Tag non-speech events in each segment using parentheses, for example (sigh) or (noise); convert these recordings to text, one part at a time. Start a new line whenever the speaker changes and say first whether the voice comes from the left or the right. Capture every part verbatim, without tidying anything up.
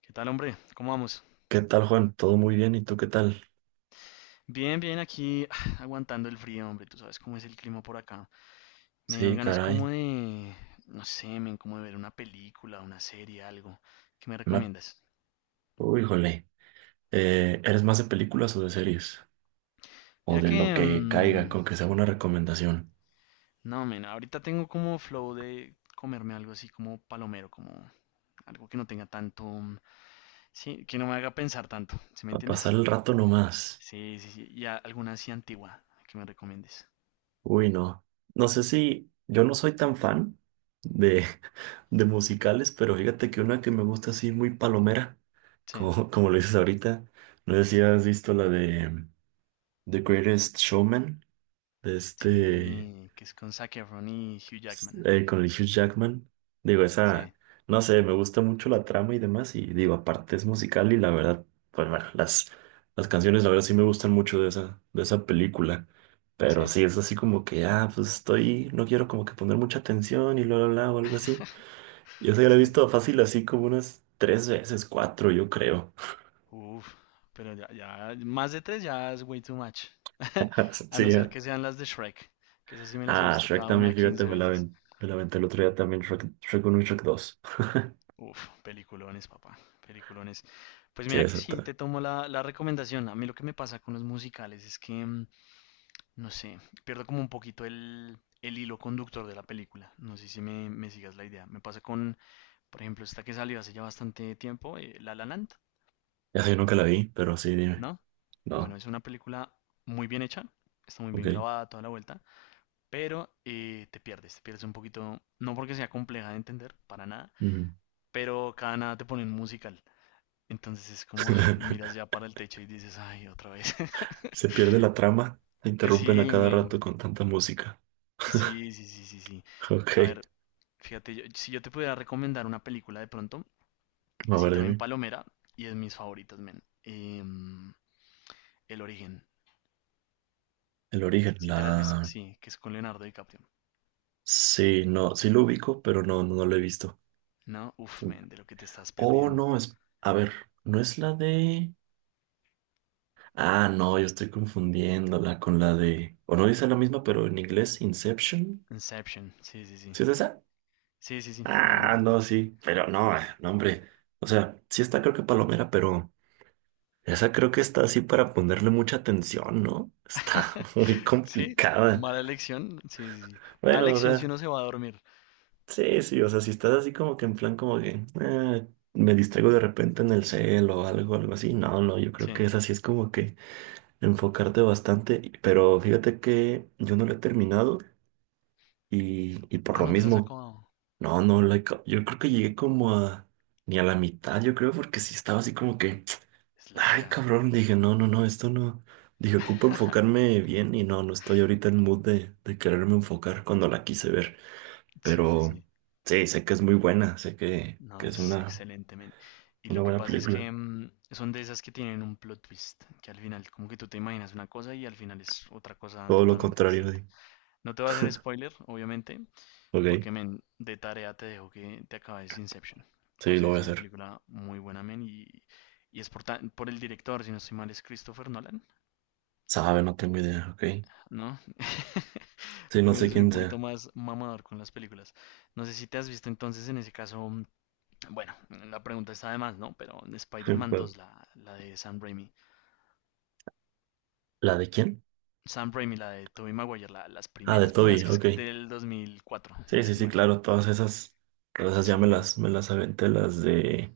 left: ¿Qué tal, hombre? ¿Cómo vamos?
right: ¿Qué tal, Juan? ¿Todo muy bien? ¿Y tú qué tal?
left: Bien, bien, aquí (sighs) aguantando el frío, hombre. Tú sabes cómo es el clima por acá. Me dieron
right: Sí,
left: ganas como
right: caray.
left: de, no sé, men, como de ver una película, una serie, algo. ¿Qué me
right: Me...
left: recomiendas?
right: Uy, jole. Eh, ¿eres más de películas o de series? O
left: Mira
right: de
left: que,
right: lo que caiga,
left: mm,
right: con que sea una recomendación.
left: no, men, ahorita tengo como flow de comerme algo así como palomero, como algo que no tenga tanto, mm, sí, que no me haga pensar tanto, ¿sí me
right: Para pasar
left: entiendes?
right: el rato nomás.
left: Sí, sí, sí. Y a- alguna así antigua que me recomiendes.
right: Uy, no. No sé si... Yo no soy tan fan de, (laughs) de musicales, pero fíjate que una que me gusta así muy palomera,
left: Sí,
right: como, (laughs) como lo dices ahorita. No sé si has visto la de The Greatest Showman, de este...
left: sí, que es con Zac Efron y Hugh Jackman.
right: eh, con el Hugh Jackman. Digo, esa,
left: Sí,
right: no sé, me gusta mucho la trama y demás. Y digo, aparte es musical y la verdad, pues bueno, las, las canciones la verdad sí me gustan mucho de esa, de esa película. Pero
left: sí.
right: sí, es así como que, ah, pues estoy, no quiero como que poner mucha atención y bla, bla, bla, o algo así. Yo se la he
left: Sí,
right: visto fácil así como unas tres veces, cuatro, yo creo.
left: uff, pero ya, ya, más de tres ya es way too much. (laughs)
right: (laughs)
left: A no
right: Sí,
left: ser
right: ya.
left: que sean las de Shrek, que esas sí me las he
right: Ah,
left: visto
right: Shrek
left: cada una
right: también, fíjate,
left: quince
right: me la
left: veces.
right: aven- me la aventé el otro día también, Shrek, Shrek uno y Shrek dos.
left: Uf, peliculones, papá, peliculones. Pues
right: Sí,
left: mira que sí,
right: exacto.
left: te tomo la, la recomendación. A mí lo que me pasa con los musicales es que, mm, no sé, pierdo como un poquito el, el hilo conductor de la película. No sé si me, me sigas la idea. Me pasa con, por ejemplo, esta que salió hace ya bastante tiempo, eh, La La Land,
right: Ya sé, yo nunca la vi, pero sí, dime.
left: ¿no? Bueno,
right: No.
left: es una película muy bien hecha, está muy bien
right: Ok.
left: grabada toda la vuelta, pero eh, te pierdes, te pierdes un poquito, no porque sea compleja de entender, para nada,
right: Ujú.
left: pero cada nada te ponen musical. Entonces es como, (laughs) ah, miras
right: (laughs)
left: ya para el techo y dices, ay, otra vez. (laughs)
right: Se pierde la trama, la interrumpen a
left: Sí,
right: cada
left: men.
right: rato con tanta música.
left: Sí, sí, sí, sí, sí.
right: Ok.
left: A ver, fíjate, yo- si yo te pudiera recomendar una película de pronto,
right: A
left: así
right: ver,
left: también
right: dime.
left: palomera, y es mis favoritas, men. Em, El origen.
right: El origen,
left: ¿Sí te la has visto?
right: la...
left: Sí, que es con Leonardo DiCaprio.
right: Sí, no, sí lo ubico, pero no, no, no lo he visto.
left: No, uff, men, de lo que te estás
right: Oh,
left: perdiendo.
right: no, es... A ver, ¿no es la de... Ah, no, yo estoy confundiéndola con la de... O no dice la misma, pero en inglés, Inception.
left: Inception, sí, sí, sí.
right: ¿Sí es esa?
left: Sí, sí, sí, la
right: Ah,
left: misma.
right: no, sí, pero no, eh, no, hombre. O sea, sí está creo que Palomera, pero... Esa creo que está así para ponerle mucha atención, ¿no? Está
left: (laughs)
right: (laughs) muy
left: Sí,
right: complicada.
left: mala elección, sí, sí, sí. Mala
right: Bueno, o
left: elección si
right: sea,
left: uno se va a dormir.
right: sí, sí, o sea, si estás así como que en plan como que "Ah, me distraigo de repente en el cel o algo, algo así. No, no, yo creo
left: Sí.
right: que esa sí es como que enfocarte bastante. y- Pero fíjate que yo no lo he terminado y, y por
left: Ah,
right: lo
left: no te la has
right: mismo,
left: acabado.
right: no, no, la he ca- yo creo que llegué como a ni a la mitad, yo creo, porque sí estaba así como que.
left: Es
right: Ay,
left: larga.
right: cabrón, dije, no, no, no, esto no. Dije, ocupo
left: (laughs)
right: enfocarme bien y no, no estoy ahorita en mood de, de, quererme enfocar cuando la quise ver.
left: Sí, sí,
right: Pero
left: sí.
right: sí, sé que es muy buena, sé que,
left: No,
right: que es
left: es
right: una,
left: excelente, men. Y
right: una
left: lo que
right: buena
left: pasa es
right: película.
left: que mm, son de esas que tienen un plot twist, que al final, como que tú te imaginas una cosa y al final es otra cosa
right: Todo lo
left: totalmente
right: contrario,
left: distinta.
right: de,
left: No te voy a hacer spoiler, obviamente,
right: ok,
left: porque, men, de tarea te dejo que te acabes Inception. O
right: sí,
left: sea,
right: lo voy
left: es
right: a
left: una
right: hacer.
left: película muy buena, men, y, y es por, ta- por el director, si no estoy mal, es Christopher Nolan,
right: Sabe, no tengo idea, ok.
left: ¿no? (laughs)
right: Sí, no sé
left: Pues soy un
right: quién
left: poquito
right: sea.
left: más mamador con las películas. No sé si te has visto entonces en ese caso, mm, bueno, la pregunta está de más, ¿no? Pero
right: (laughs)
left: Spider-Man
right: ¿Cuál?
left: dos, la, la de Sam Raimi.
right: ¿La de quién?
left: Sam Raimi, la de Tobey Maguire, la- las
right: Ah, de
left: primeras, primeras
right: Toby,
left: que es
right: ok.
left: del dos mil cuatro, si no
right: Sí, sí,
left: estoy
right: sí,
left: mal.
right: claro, todas esas, todas esas ya
left: Sí,
right: me
left: men.
right: las, me las aventé, las de,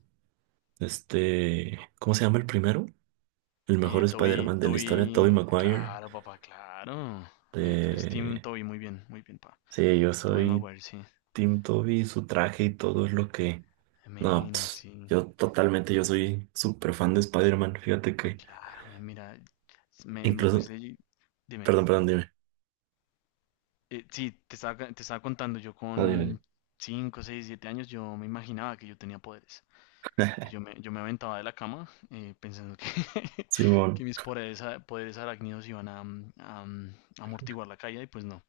right: este, ¿cómo se llama el primero? El mejor
left: Eh, Toby,
right: Spider-Man de la historia, Tobey
left: Toby,
right: Maguire.
left: claro, papá, claro. Me, tú eres Team
right: Eh,
left: Toby, muy bien, muy bien, papá.
right: sí, yo
left: Toby
right: soy
left: Maguire, sí.
right: Team Tobey, su traje y todo es lo que... No,
left: Men,
right: pss,
left: sí.
right: yo totalmente, yo soy súper fan de Spider-Man. Fíjate que
left: Claro, men, mira, me, me
right: incluso...
left: cuesta. y- Dime.
right: Perdón, perdón, dime.
left: Eh, sí, te estaba, ca- te estaba contando, yo
right: No, dime, dime.
left: con cinco, seis, siete años, yo me imaginaba que yo tenía poderes. Y
right: (laughs)
left: yo me, yo me aventaba de la cama eh, pensando que, (laughs)
right: Simón.
left: que mis poderes, a- poderes arácnidos iban a, mm, a, mm, amortiguar la caída y pues no.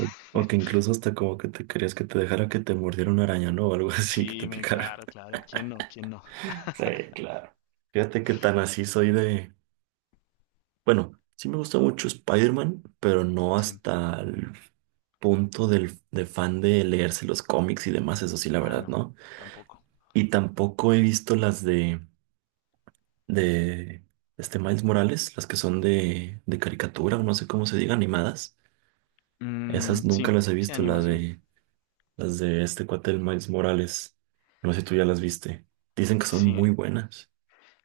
right: O o que incluso hasta como que te querías que te dejara que te mordiera una araña, ¿no? O algo (laughs) así, que te
left: Sí, me,
right: picara.
left: claro,
right: (laughs)
left: claro. ¿Quién no? ¿Quién no?
right: Sí, claro. Fíjate que tan así soy de... Bueno, sí me gusta mucho Spider-Man, pero no
left: Sí.
right: hasta el punto del, de fan de leerse los cómics y demás, eso sí, la
left: Ah,
right: verdad,
left: no,
right: ¿no?
left: tampoco.
right: Y tampoco he visto las de, de este Miles Morales, las que son de, de caricatura, o no sé cómo se diga, animadas.
left: Mm,
right: Esas nunca
left: sí,
right: las he
left: sí,
right: visto, la
left: animación.
right: de, las de este cuate del Miles Morales. No sé si tú ya las viste. Dicen que son muy
left: Sí.
right: buenas.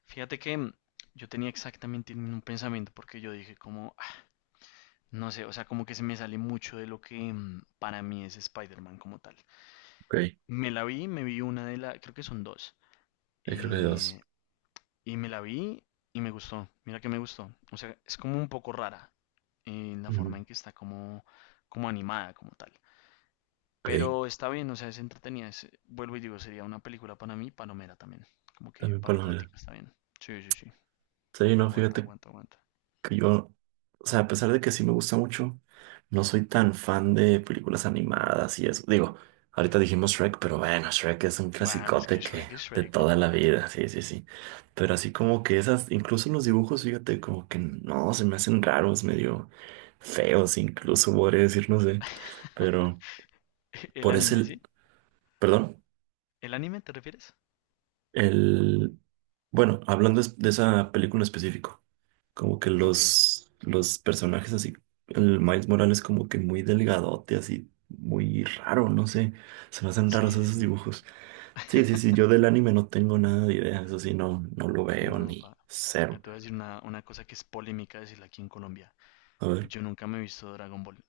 left: Fíjate que mm, yo tenía exactamente el mismo pensamiento porque yo dije como, "Ah, no sé, o sea, como que se me sale mucho de lo que mm, para mí es Spider-Man como tal.
right: Ok,
left: Me la vi, me vi una de las, creo que son dos.
right: yo creo que hay dos.
left: eh, y me la vi y me gustó. Mira que me gustó. O sea, es como un poco rara eh, la
right: Ujú.
left: forma en que está como, como animada como tal.
right: Ok,
left: Pero está bien, o sea, es entretenida. Es- vuelvo y digo, sería una película para mí, palomera también. Como que
right: también
left: para el
right: para la...
left: ratico está bien. Sí, sí, sí.
right: Sí, no,
left: Aguanta,
right: fíjate
left: aguanta, aguanta.
right: que yo, o sea, a pesar de que sí me gusta mucho, no soy tan fan de películas animadas y eso. Digo, ahorita dijimos Shrek, pero bueno, Shrek es un
left: Bah, pues que
right: clasicote que
left: Shrek es
right: de
left: Shrek,
right: toda la
left: papá.
right: vida, sí, sí, sí. Pero así como que esas, incluso los dibujos, fíjate, como que no, se me hacen raros, medio feos, incluso podría decir, no sé. Pero
left: (laughs) El
right: por
left: anime,
right: ese,
left: ¿sí?
right: perdón,
left: ¿El anime te refieres?
right: el, bueno, hablando es- de esa película en específico. Como que
left: Ok.
right: los, los, personajes así, el Miles Morales como que muy delgadote, así muy raro, no sé, se me hacen raros
left: Sí, sí,
right: esos
left: sí.
right: dibujos. Sí, sí, sí,
left: (laughs)
right: yo del anime no tengo nada de idea, eso sí, no, no lo veo
left: No,
right: ni
left: pa. ah,
right: cero.
left: Te voy a decir una, una cosa que es polémica decirla aquí en Colombia.
right: A ver,
left: Yo nunca me he visto Dragon Ball.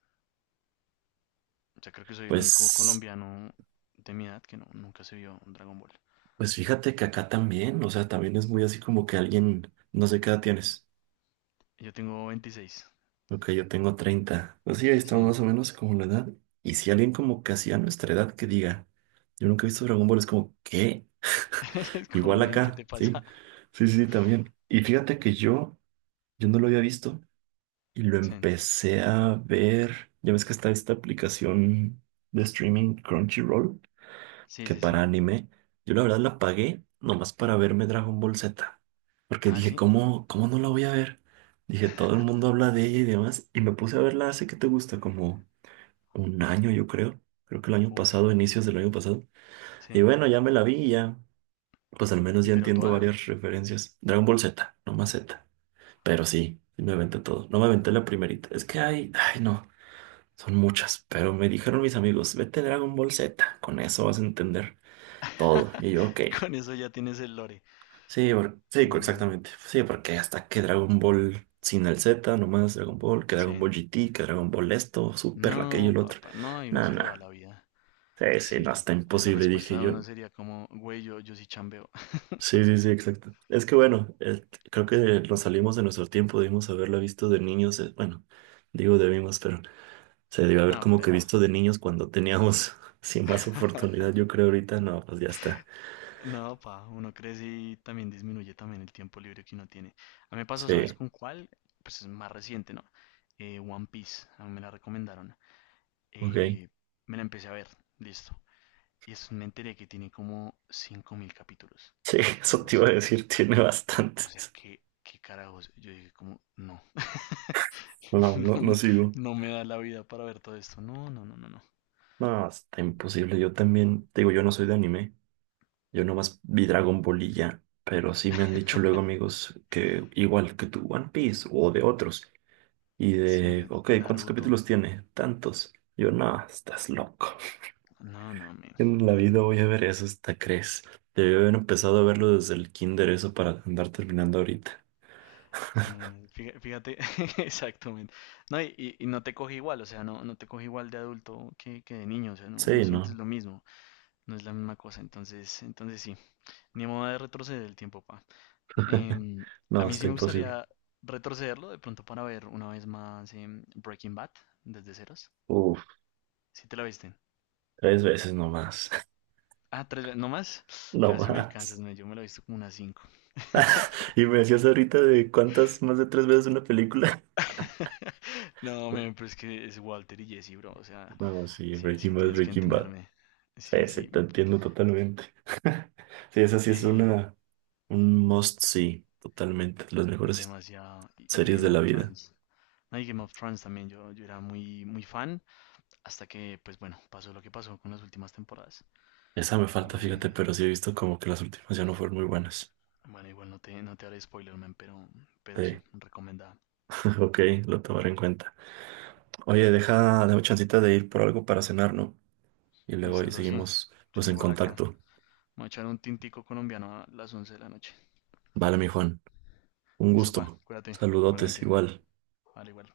left: O sea, creo que soy el único
right: pues,
left: colombiano de mi edad que no, nunca se vio Dragon Ball.
right: pues fíjate que acá también, o sea, también es muy así como que alguien, no sé qué edad tienes.
left: Yo tengo veintiséis.
right: Ok, yo tengo treinta. Pues sí, ahí
left: Sí.
right: estamos más o menos como la edad. Y si alguien como casi a nuestra edad que diga, yo nunca he visto Dragon Ball, es como, ¿qué?
left: (laughs) Es como,
right: Igual
left: men, ¿qué
right: acá,
left: te
right: sí.
left: pasa?
right: Sí, sí, también. Y fíjate que yo, yo no lo había visto y lo
left: Sí,
right: empecé a ver. Ya ves que está esta aplicación de streaming Crunchyroll,
left: sí,
right: que
left: sí. Sí.
right: para anime, yo la verdad la pagué nomás para verme Dragon Ball Z. Porque
left: Ah,
right: dije,
left: sí.
right: ¿cómo, cómo no la voy a ver? Dije, todo el mundo
left: (laughs)
right: habla de ella y demás. Y me puse a verla hace que te gusta, como un año, yo creo. Creo que el año
left: Uf,
right: pasado, inicios del año pasado. Y
left: sí.
right: bueno, ya me la vi y ya. Pues al menos
left: Uy,
right: ya
left: pero
right: entiendo
left: toda.
right: varias referencias. Dragon Ball Z, no más Z. Pero sí, sí me aventé todo. No me aventé la primerita. Es que hay, ay no, son muchas. Pero me dijeron mis amigos, vete Dragon Ball Z, con eso vas a entender todo.
left: (laughs)
right: Y yo, ok.
left: Con eso ya tienes el lore.
right: Sí, por- sí, co-
left: No, men.
right: exactamente. Sí, porque hasta que Dragon Ball sin el Z, nomás Dragon Ball, que
left: Sí.
right: Dragon Ball G T, que Dragon Ball esto, Super, aquello,
left: No,
right: el otro.
left: papá, no, ahí uno
right: No,
left: se
right: no.
left: le va la vida.
right: Sí, sí, no,
left: Sí,
right: está
left: ahí la
right: imposible,
left: respuesta
right: dije
left: de
right: yo.
left: uno sería como, güey, yo, yo sí chambeo.
right: Sí,
left: (laughs)
right: sí, sí, exacto. Es que bueno, eh, creo que nos salimos de nuestro tiempo, debimos haberla visto de niños, eh, bueno, digo debimos, pero se debió haber
left: No,
right: como
left: pero
right: que
left: ya.
right: visto de niños cuando teníamos (laughs) sin más
left: (laughs)
right: oportunidad, yo creo ahorita no, pues ya está.
left: No, pa, uno crece y también disminuye también el tiempo libre que uno tiene. A mí me pasó, ¿sabes
right: Sí,
left: con cuál? Pues es más reciente, ¿no? Eh, One Piece, a mí me la recomendaron.
right: ok.
left: eh, Me la empecé a ver, listo. Y es, me enteré que tiene como cinco mil capítulos
right: Sí, (laughs)
left: o
right: eso
left: algo
right: te iba a
left: así.
right: decir, tiene
left: O sea,
right: bastantes.
left: que qué carajos. Yo dije como, no.
right: No,
left: (laughs)
right: no, no
left: no,
right: sigo.
left: no me da la vida para ver todo esto. No, no, no, no, no.
right: No, está imposible. Yo también, te digo, yo no soy de anime, yo nomás vi Dragon Ball y ya, pero sí me han dicho luego amigos que igual que tu One Piece o de otros. Y de,
left: Sí,
right: ok, ¿cuántos
left: Naruto.
right: capítulos tiene? Tantos. Yo, no, estás loco. (laughs)
left: No, no, men,
right: En la
left: no, no,
right: vida
left: no.
right: voy a ver eso, hasta crees. Debí haber empezado a verlo desde el kinder, eso para andar terminando ahorita.
left: No, no, fíjate, fíjate, (laughs) exactamente. No, y, y- y no te coge igual, o sea, no, no te coge igual de adulto que, que de niño, o sea, no, no
right: Sí,
left: sientes
right: no,
left: lo mismo, no es la misma cosa, entonces, entonces sí, ni modo de retroceder el tiempo, pa. Em, a
right: no,
left: mí sí
right: está
left: me
right: imposible.
left: gustaría retrocederlo de pronto para ver una vez más em, Breaking Bad desde ceros.
right: Uf,
left: Si te la viste.
right: tres veces nomás,
left: Ah, tres veces, no más.
right: (laughs) no
left: Casi me alcanzas,
right: más.
left: no, yo me la he visto como unas cinco.
right: Y me decías ahorita de cuántas más de tres veces una película.
left: (laughs) No, men,
right: (laughs)
left: pero es que es Walter y Jesse, bro. O sea,
right: No, sí,
left: sí, sí,
right: Breaking Bad,
left: tienes que
right: Breaking Bad.
left: entenderme.
right: Sí,
left: Sí,
right: sí,
left: sí.
right: te entiendo totalmente. (laughs) Sí, esa sí es
left: Eh,
right: una, un must see, totalmente. Las mejores
left: Demasiado. Y y
right: series de
left: Game of
right: la vida.
left: Thrones. No, y Game of Thrones también. Yo, yo era muy, muy fan. Hasta que, pues bueno, pasó lo que pasó con las últimas temporadas.
right: Esa me falta, fíjate,
left: Eh,
right: pero sí he visto como que las últimas ya no fueron muy buenas.
left: Bueno, igual no te, no te haré spoiler, man, pero, pero sí,
right: Sí,
left: recomendada.
right: (laughs) ok, lo tomaré en cuenta. Oye, deja, dame chancita de ir por algo para cenar, ¿no? Y
left: Y
right: luego ahí
left: solo sí.
right: seguimos
left: Sí,
right: pues en
left: igual acá.
right: contacto.
left: Vamos a echar un tintico colombiano a las once de la noche.
right: Vale, mi Juan, un
left: Listo, pa,
right: gusto.
left: cuídate,
right: Saludotes
left: igualmente.
right: igual.
left: Vale, igual.